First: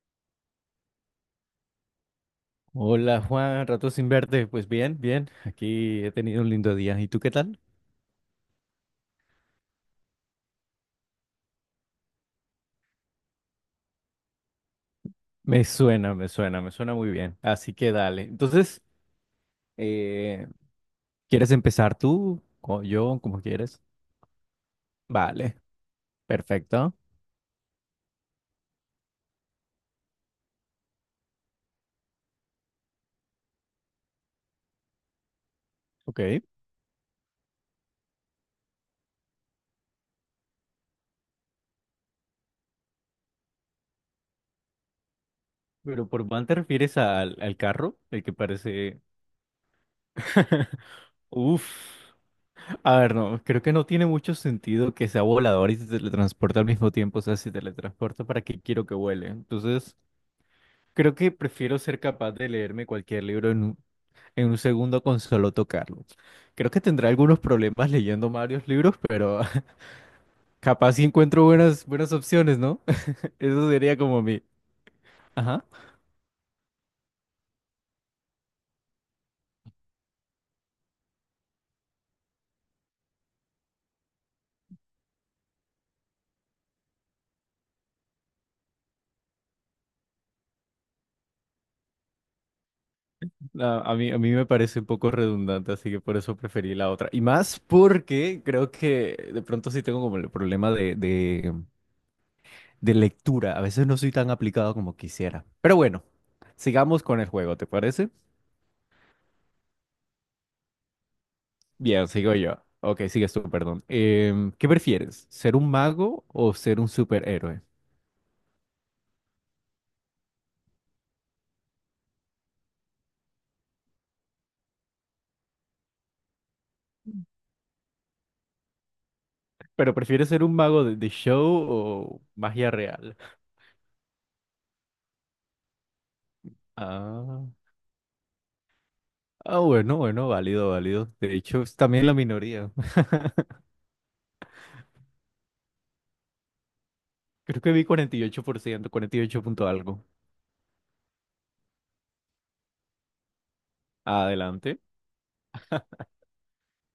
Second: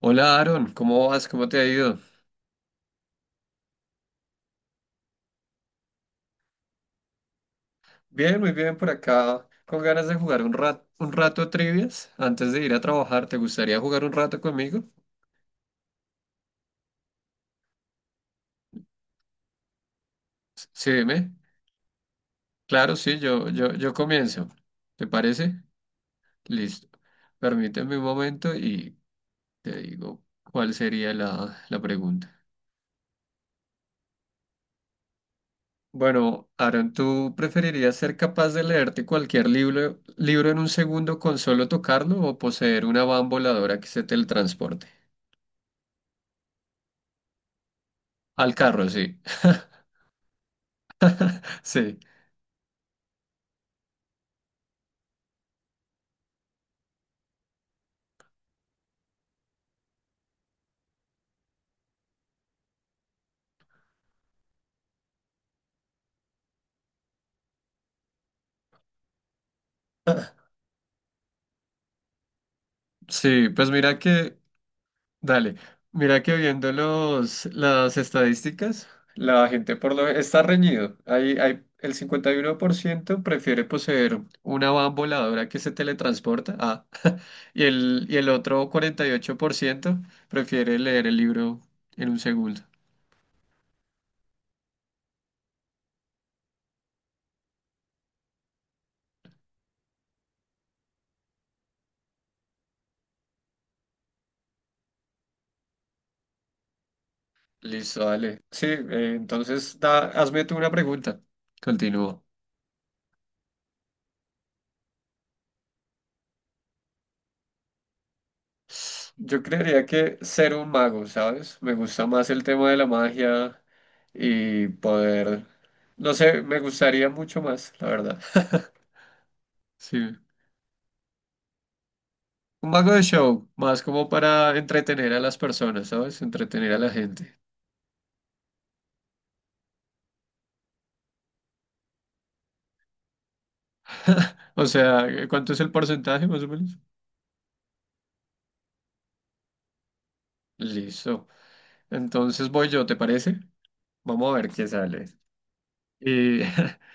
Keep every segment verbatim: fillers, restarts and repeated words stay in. Hola, Aaron, ¿cómo vas? ¿Cómo te ha ido? Hola Juan, rato sin verte. Pues bien, bien. Aquí he tenido un lindo día. ¿Y tú qué tal? Bien, muy bien por acá, con ganas de jugar un rato, un rato trivias antes de ir a trabajar. ¿Te gustaría jugar un rato conmigo? Me suena, me suena, me suena muy bien. Así que dale. Entonces, eh, S- Sí, dime. ¿quieres empezar tú o Claro, sí, yo, como yo, yo, quieres? yo comienzo. ¿Te parece? Vale, Listo. perfecto. Permíteme un momento y te digo cuál sería la, la pregunta. Ok. Bueno, Aaron, ¿tú preferirías ser capaz de leerte cualquier libro, libro en un segundo con solo tocarlo, o poseer una van voladora que se teletransporte? Pero por van te refieres al, al carro, el que Al carro, parece... sí. Uf. Sí, A ver, no, creo que no tiene mucho sentido que sea volador y se teletransporte al mismo tiempo. O sea, si teletransporta, ¿para qué quiero que vuele? Entonces... Creo que prefiero ser capaz de leerme cualquier libro en un, en un segundo con solo tocarlo. Creo que tendré algunos problemas leyendo varios libros, pero capaz sí encuentro buenas, buenas opciones, ¿no? sí, pues Eso sería mira como que, mi... dale, Ajá. mira que viendo los, las estadísticas, la gente por lo está reñido. Hay, hay el cincuenta y uno por ciento prefiere poseer una van voladora que se teletransporta, ah, y el, y el otro cuarenta y ocho por ciento prefiere leer el libro en un segundo. A, a mí, a mí me parece un poco redundante, así que por eso preferí la otra. Y más porque creo que de pronto sí tengo como el problema de, de, de lectura. A veces no soy tan aplicado como quisiera. Pero bueno, sigamos con el juego, ¿te Listo, parece? dale. Sí, eh, entonces da, hazme tú una pregunta. Bien, Continúo. sigo yo. Ok, sigues tú, perdón. Em, ¿qué prefieres? ¿Ser un mago o ser un superhéroe? Yo creería que ser un mago, ¿sabes? Me gusta más el tema de la magia y poder, no sé, me gustaría mucho más, la verdad. ¿Pero Sí. prefieres ser un mago de, de show o Un magia mago de real? show, más como para entretener a las personas, ¿sabes? Entretener a la gente. Ah, ah, bueno, bueno, válido, válido. De hecho, es también la minoría. O sea, eh, ¿cuánto es el porcentaje más o menos? Creo que vi cuarenta y ocho por ciento, cuarenta y ocho punto algo. Listo. Entonces voy yo, ¿te parece? Vamos a ver qué Adelante. sale. Y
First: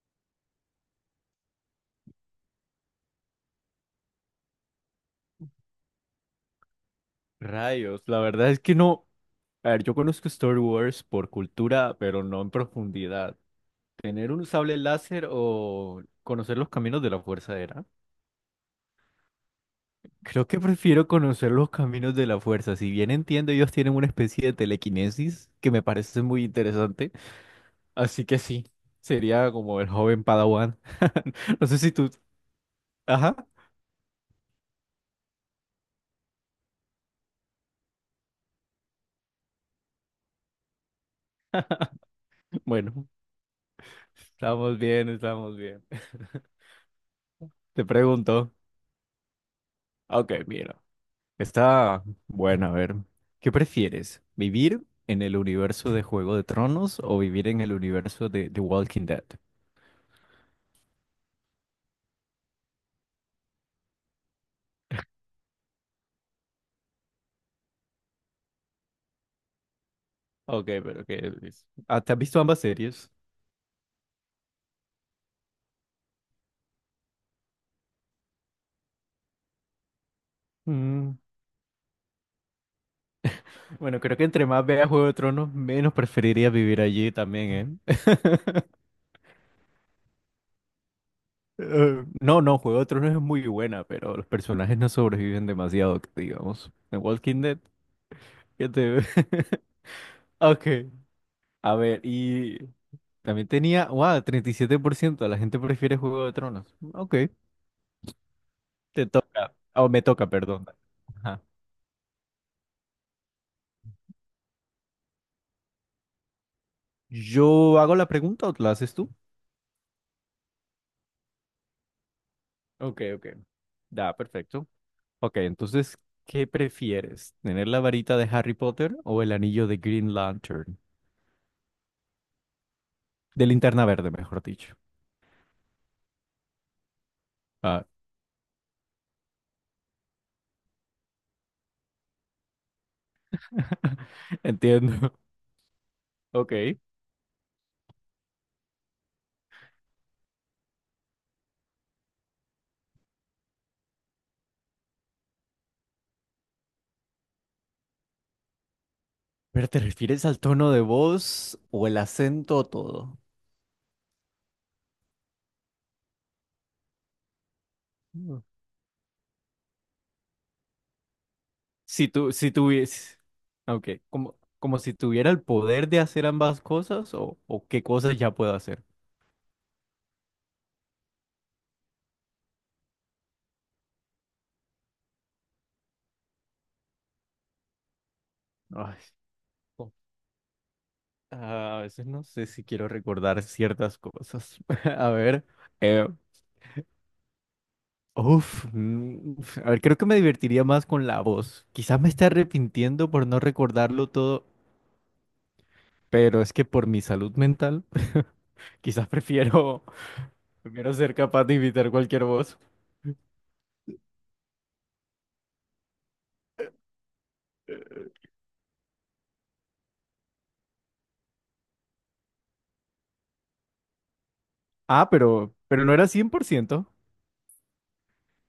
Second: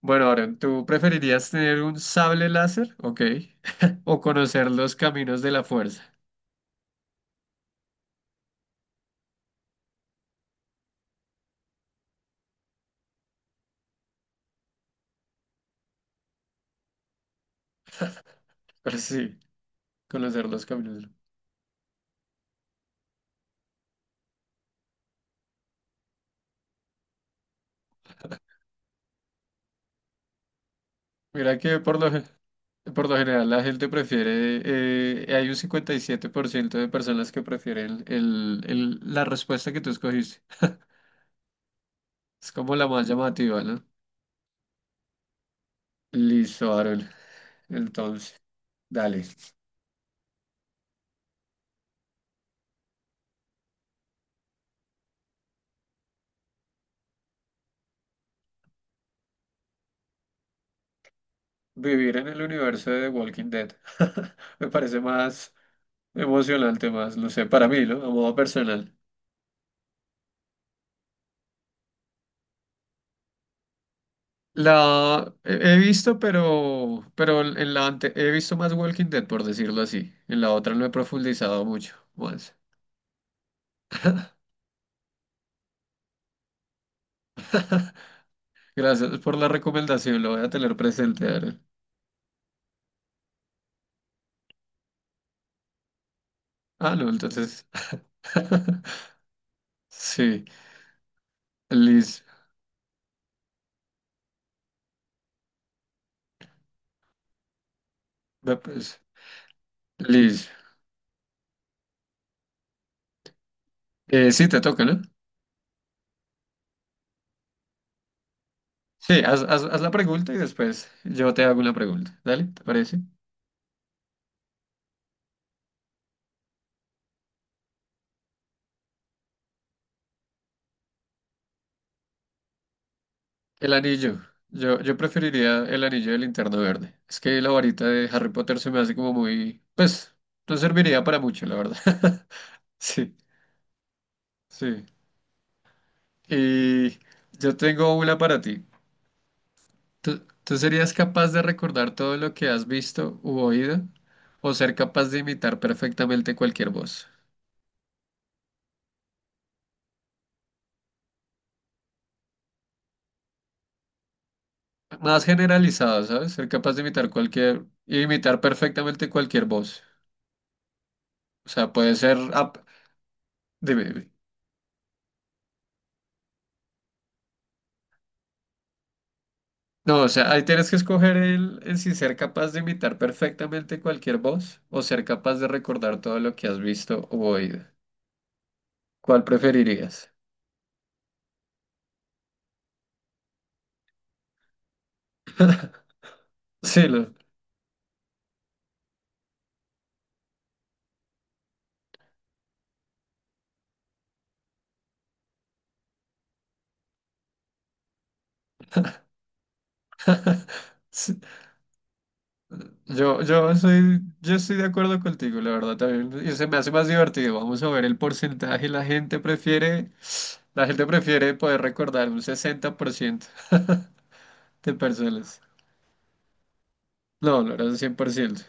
bueno, Aaron, ¿tú preferirías tener un sable láser? Ok. ¿O conocer los caminos de la fuerza? Rayos, la verdad es que no. A ver, yo conozco Star Wars por cultura, pero no en profundidad. ¿Tener un sable láser o conocer los caminos de la fuerza era? Pero sí, conocer Creo que los caminos de prefiero la- conocer los caminos de la fuerza. Si bien entiendo, ellos tienen una especie de telequinesis que me parece muy interesante. Así que sí, sería como el joven Padawan. Mira No sé que si por tú... lo, gen- por lo Ajá, general la gente prefiere, eh, hay un cincuenta y siete por ciento de personas que prefieren el, el- la respuesta que tú escogiste. Es como la bueno, más llamativa, ¿no? estamos bien, estamos bien. Listo, Aaron. Te Entonces, pregunto. dale. Ok, mira. Está bueno, a ver. ¿Qué prefieres? ¿Vivir en el universo de Juego de Tronos o vivir en el universo de The Walking Dead? Vivir en el universo de The Walking Dead. Me parece más emocionante, más, no sé, para mí, ¿no? A modo personal. Ok, pero ¿qué es? Ah, ¿te has visto ambas series? La he he visto, pero, pero en la ante- he visto más Walking Dead, por decirlo así. En la otra no he Mm. profundizado mucho más. Bueno, creo que entre más vea Juego de Tronos, menos preferiría vivir allí también, ¿eh? Gracias por la recomendación, lo voy a tener presente, Aaron. Eh, No, no, Juego de Tronos es muy buena, pero los personajes no sobreviven demasiado, que digamos. Ah, En no, Walking Dead, entonces. ¿qué te... Sí, Ok, a ver, Liz, y también tenía, wow, treinta y siete por ciento de la gente prefiere Juego de Tronos. Ok, ve, pues, te toca, o me toca, Liz. perdón. Ajá. Eh, sí, te toca, ¿no? ¿Yo hago la pregunta o la haces tú? Sí, haz, haz- haz la pregunta y después yo te hago una pregunta. Dale, ¿te parece? Ok, ok. Da, perfecto. Ok, entonces, ¿qué prefieres? ¿Tener la varita de Harry Potter o el anillo de Green Lantern? De El linterna verde, anillo. mejor dicho. Yo, yo preferiría el anillo del Linterna Verde. Es que la Ah, varita de Harry Potter se me hace como muy... Pues, no serviría para mucho, la verdad. Sí, sí. entiendo. Ok. Y yo tengo una para ti. ¿Tú, tú serías capaz de recordar todo lo que has visto u oído, o ser capaz de imitar perfectamente cualquier voz? ¿Pero te refieres al tono de voz o el acento o todo? Más generalizado, ¿sabes? Ser capaz de imitar cualquier... Imitar Mm. perfectamente cualquier voz. O sea, puede Si ser... tú, si ap- tuvies... Dime, Ok, dime. como, como si tuviera el poder de hacer ambas cosas o, o qué cosas ya puedo hacer. No, o sea, ahí tienes que escoger el, el si ser capaz de imitar perfectamente cualquier voz o ser capaz de recordar todo lo que has visto o oído. Ay, ¿Cuál co- preferirías? ah, a veces no sé si quiero recordar ciertas cosas. A ver, eh, Sí, lo, Uf, mm, uf, a ver, creo que me divertiría más con la voz. Quizás me esté arrepintiendo por no recordarlo todo, pero es que por mi salud mental, quizás prefiero, prefiero, sí. ser capaz de imitar cualquier voz. Yo, yo soy, yo estoy de acuerdo contigo, la verdad también. Y se me hace más divertido. Vamos a ver el porcentaje. La gente prefiere, la gente prefiere poder recordar un sesenta por ciento de Ah, personas. pero, pero no era cien por ciento. No, no era un cien por ciento.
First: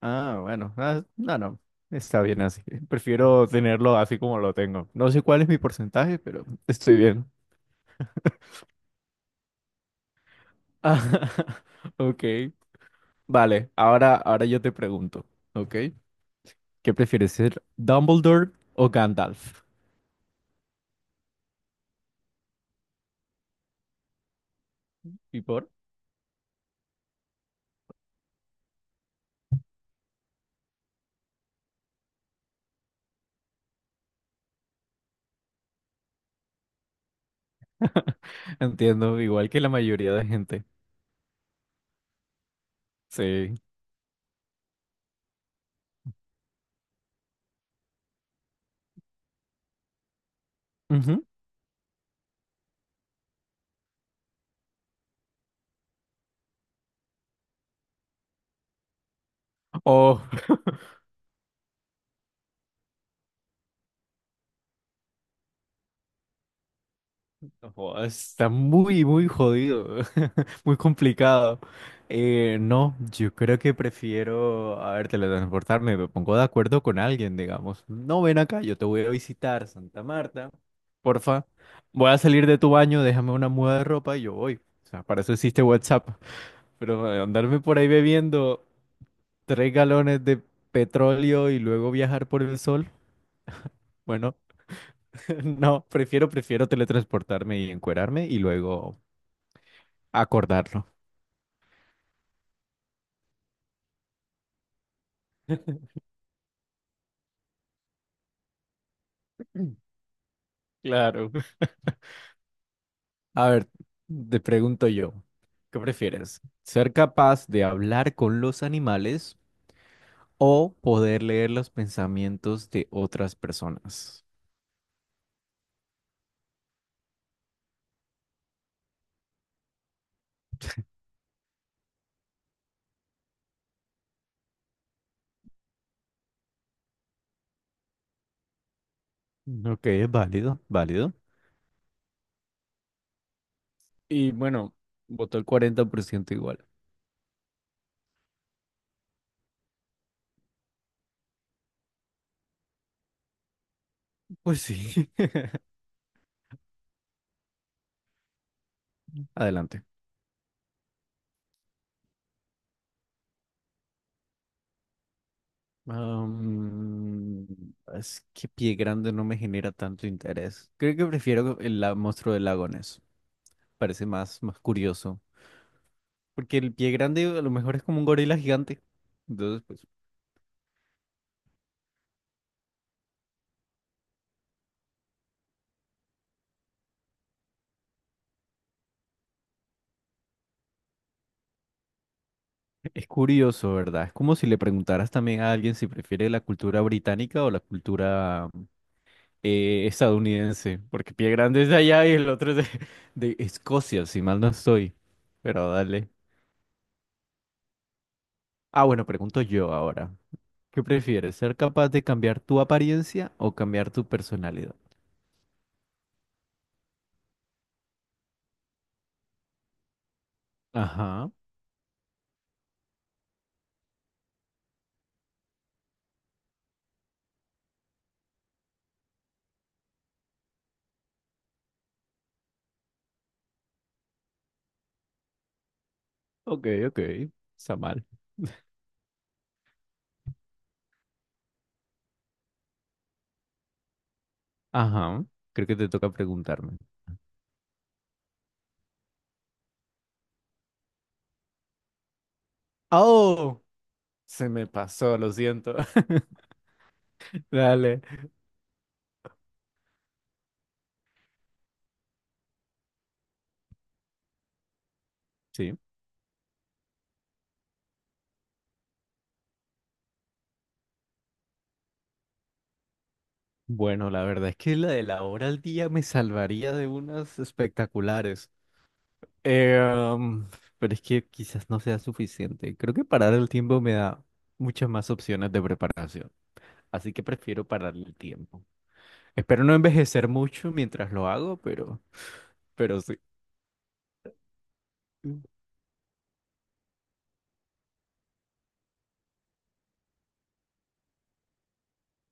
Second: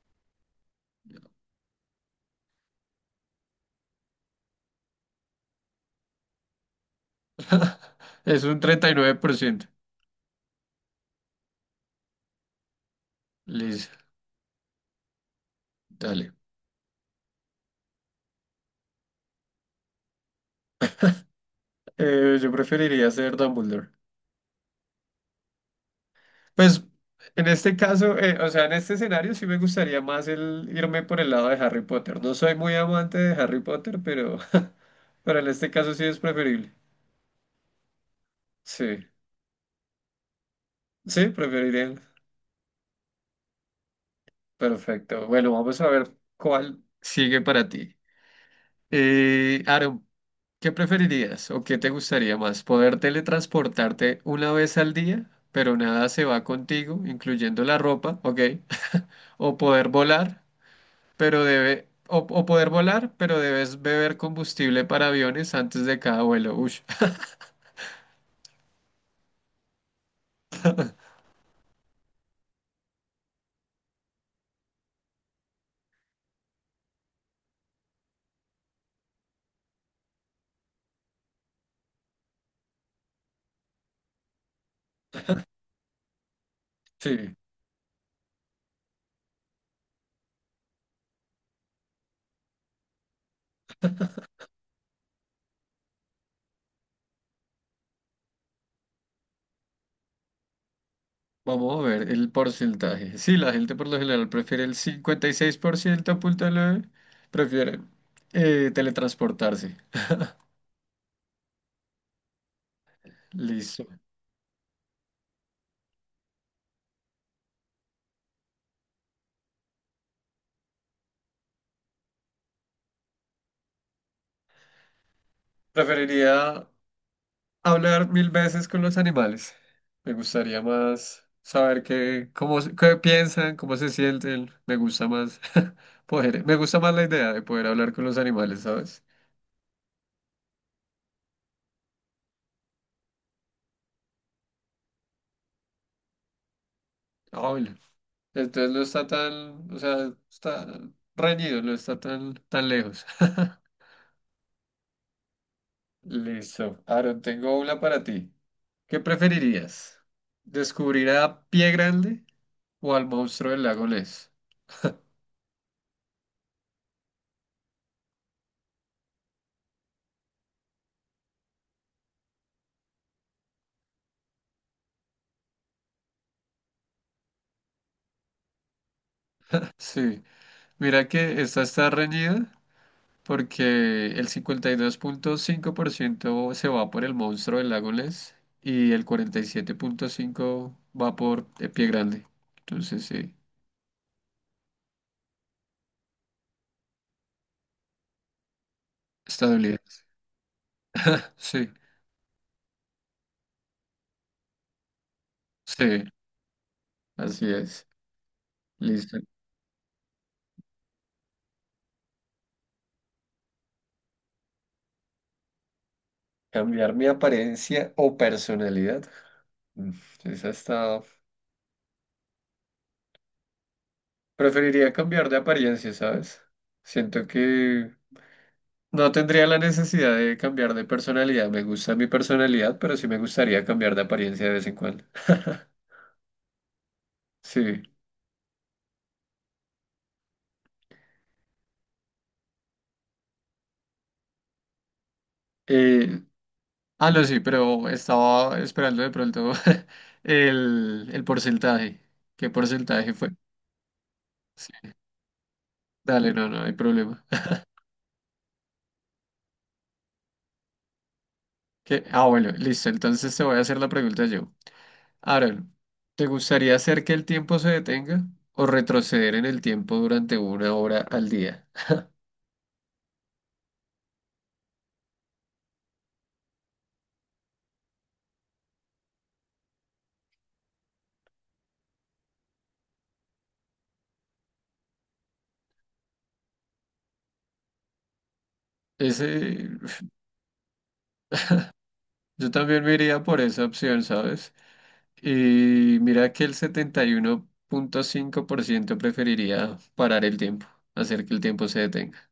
Ah, bueno, ah, no, no, está bien así. Prefiero tenerlo así como lo tengo. No sé cuál es mi porcentaje, pero estoy bien. Es un treinta y nueve por ciento. Ah, ok, vale, Listo, ahora, ahora yo te pregunto, ¿ok? dale. ¿Qué prefieres ser, Dumbledore o Gandalf? Eh, yo preferiría ser Dumbledore. ¿Y por? Pues en este caso, eh, o sea, en este escenario sí me gustaría más el irme por el lado de Harry Potter. No soy muy amante de Harry Potter, pero pero en este caso sí es preferible. Sí, Entiendo, igual que la mayoría de gente. sí, preferiría. Sí. Perfecto. Bueno, vamos a ver cuál sigue para ti. Eh, Aaron, ¿qué Ujú. preferirías o qué te gustaría más? ¿Poder teletransportarte una vez al día, pero nada se va contigo, incluyendo la ropa, ok? ¿O poder Oh, volar? pero debe, o, o poder volar, pero debes beber combustible para aviones antes de cada vuelo. Ush, oh, está muy, muy jodido, muy complicado. Eh, no, yo creo que prefiero, a ver, teletransportarme, me pongo de acuerdo con alguien, digamos. No, ven acá, yo te voy a visitar, Santa Marta. Porfa, voy a salir de tu baño, déjame una muda de ropa y yo voy. O sea, para eso existe WhatsApp. Pero eh, sí, andarme por ahí bebiendo, tres galones de petróleo y luego viajar por el sol. Bueno, no, prefiero, prefiero teletransportarme y encuerarme y luego acordarlo. vamos a ver el porcentaje. Sí, la gente por lo general prefiere el cincuenta y seis punto nueve, prefiere eh, teletransportarse. Mm. Claro. A ver, Listo. te pregunto yo, ¿qué prefieres? ¿Ser capaz de hablar con los animales o poder leer los pensamientos de otras personas? Preferiría hablar mil veces con los animales. Me gustaría más saber qué, cómo, se- qué piensan, cómo se sienten. Me gusta más poder, me gusta más la idea de poder hablar con los animales, ¿sabes? Ok, es válido, válido. Y bueno, votó el cuarenta por ciento igual. Ay, entonces no está tan, o sea, está reñido, no está tan, tan lejos. Pues sí. Listo. Aaron, tengo una para ti. ¿Qué Adelante. preferirías? ¿Descubrir a Pie Grande o al monstruo del lago Ness? Am, es que Pie Grande no me genera tanto interés. Creo que prefiero el la- Monstruo de Lagones. Parece más, más curioso. Porque el Pie Grande a lo mejor es como un gorila gigante. Entonces, pues, Sí, mira que esta está reñida porque el cincuenta y dos punto cinco por ciento se va por el monstruo del lago Ness y el cuarenta y siete punto cinco por ciento va por eh, Pie Grande. Entonces es sí, curioso, ¿verdad? Es como si le preguntaras también a alguien si prefiere la cultura británica o la cultura está dolido. eh, estadounidense. Porque Pie Grande es Sí, de allá y el otro es de, de Escocia, si mal no estoy. Pero sí, dale. así es. Ah, bueno, Listo. pregunto yo ahora. ¿Qué prefieres, ser capaz de cambiar tu apariencia o cambiar tu personalidad? Cambiar mi apariencia o personalidad. Mm, esa está. Ajá, Preferiría cambiar de apariencia, ¿sabes? Siento que no tendría la necesidad de cambiar de personalidad. Me gusta mi personalidad, pero sí me gustaría cambiar de apariencia de vez en cuando. ok, ok, está Sí. mal. Ajá, creo que te toca Eh, preguntarme. ah, no, sí, pero estaba esperando de pronto el, el porcentaje. ¿Qué porcentaje fue? ¡Oh! Se me Sí. pasó, lo siento. Dale, no, no hay problema. Dale. ¿Qué? Ah, bueno, listo. Entonces te voy a hacer la pregunta yo. Ahora, Sí. ¿te gustaría hacer que el tiempo se detenga o retroceder en el tiempo durante una hora al día? Bueno, la verdad es que la de la hora al día me salvaría de unas espectaculares. Eh, um, pero es que quizás no sea suficiente. Creo que parar el tiempo me da muchas más opciones de preparación. Así que prefiero parar el tiempo. Espero Ese, no uf, envejecer mucho mientras lo hago, pero, yo también me pero sí. iría por esa opción, ¿sabes? Y mira que el setenta y uno punto cinco por ciento preferiría parar el tiempo, hacer que el tiempo se detenga.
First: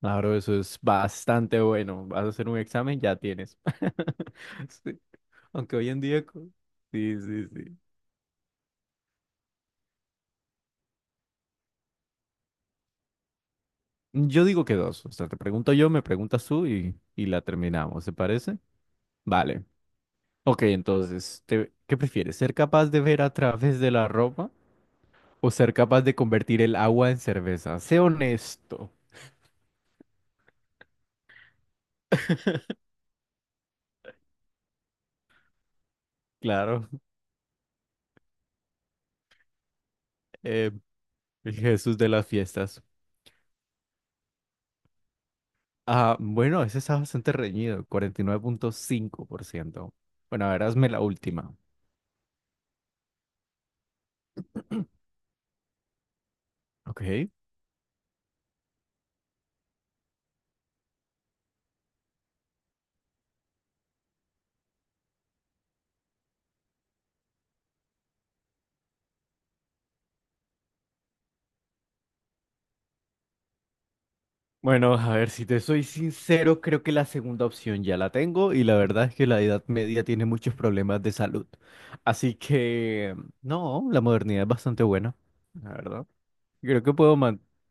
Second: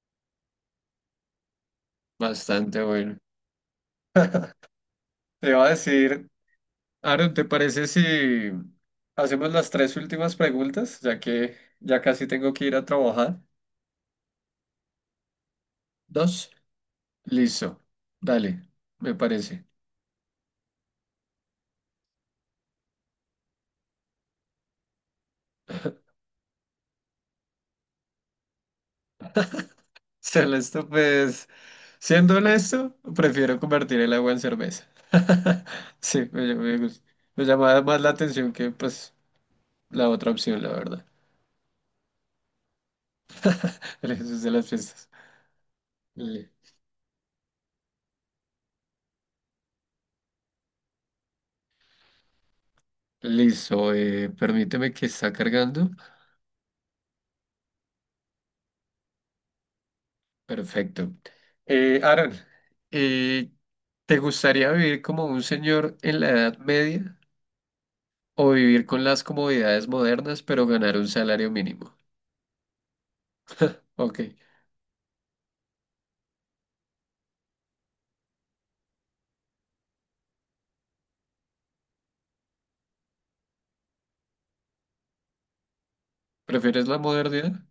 Claro, eso es bastante bueno. Vas a hacer un Bastante examen, ya bueno. tienes. Sí. Te iba a Aunque hoy en día... decir, co- Sí, Aaron, ¿te sí, sí. parece si hacemos las tres últimas preguntas, ya que ya casi tengo que ir a trabajar? Yo digo que dos. O sea, te pregunto yo, me preguntas Dos. tú y, y la Listo. terminamos, ¿se parece? Dale, me Vale. parece. Ok, entonces, te- ¿qué prefieres? ¿Ser capaz de ver a través de la ropa o ser capaz de convertir el agua en cerveza? Sé honesto. Ser pues, siendo honesto, prefiero convertir el agua en cerveza. Sí, me, ll- me Claro, gusta. Me llamaba más la atención que, pues, la otra opción, la eh, verdad. el Jesús de las fiestas. El Jesús de las fiestas. Ah, Li- bueno, ese está bastante reñido, cuarenta y nueve punto cinco por ciento. Bueno, ahora hazme la última. Listo, eh, permíteme, que está cargando. Ok. Perfecto. Eh, Aaron, eh, ¿te gustaría vivir como un señor en la Edad Media o vivir con las comodidades modernas pero ganar un salario mínimo? Ok, Bueno, a ver, si te soy sincero, creo que la segunda opción ya la tengo y la verdad es que la Edad Media tiene muchos problemas de salud. Así que, no, la modernidad es bastante buena, la verdad. Creo ¿prefieres que la puedo man... modernidad?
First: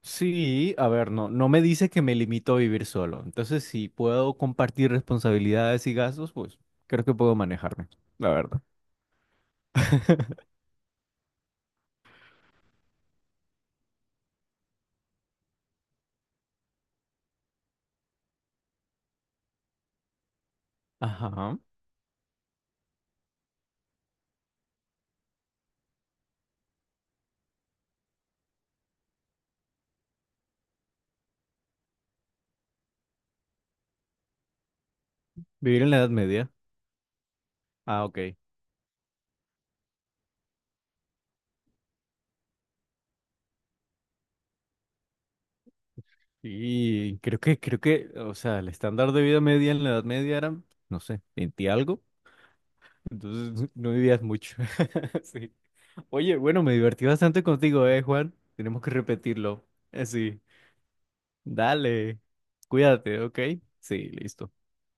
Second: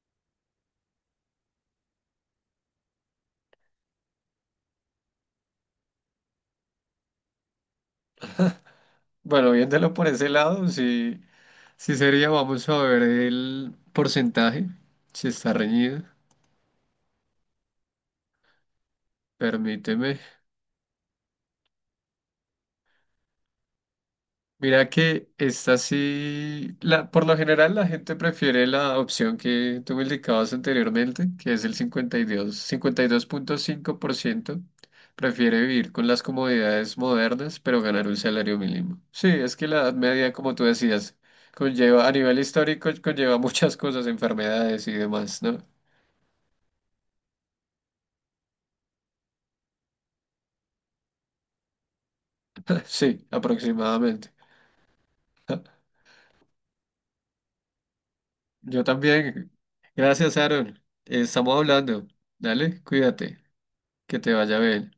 Sí, a ver, no, no me dice que me limito a vivir solo. Entonces, si puedo compartir responsabilidades y gastos, pues creo que puedo manejarme, la verdad. Bueno, viéndolo por ese lado, sí, sí sería, vamos a ver el porcentaje, si está reñido. Permíteme. Ajá. Mira que esta sí, la, por lo general la gente prefiere la opción que tú me indicabas anteriormente, que es el cincuenta cincuenta y y dos, cincuenta y dos punto cinco por ciento prefiere Vivir en vivir la con Edad las Media. comodidades modernas, pero Ah, ganar un ok. salario mínimo. Sí, es que la edad media, como tú decías, conlleva, a nivel histórico, conlleva muchas cosas, enfermedades y demás, ¿no? Y creo que, creo que, o sea, el estándar de vida media en la Edad Media era, no sé, veinte algo. Sí, Entonces no vivías aproximadamente. mucho. Sí. Oye, bueno, me divertí bastante contigo, ¿eh, Juan? Tenemos Yo que también. repetirlo. Eh, Gracias, Sí. Aaron. Estamos hablando. Dale. Dale, Cuídate, cuídate. ¿ok? Sí, Que te listo. vaya bien.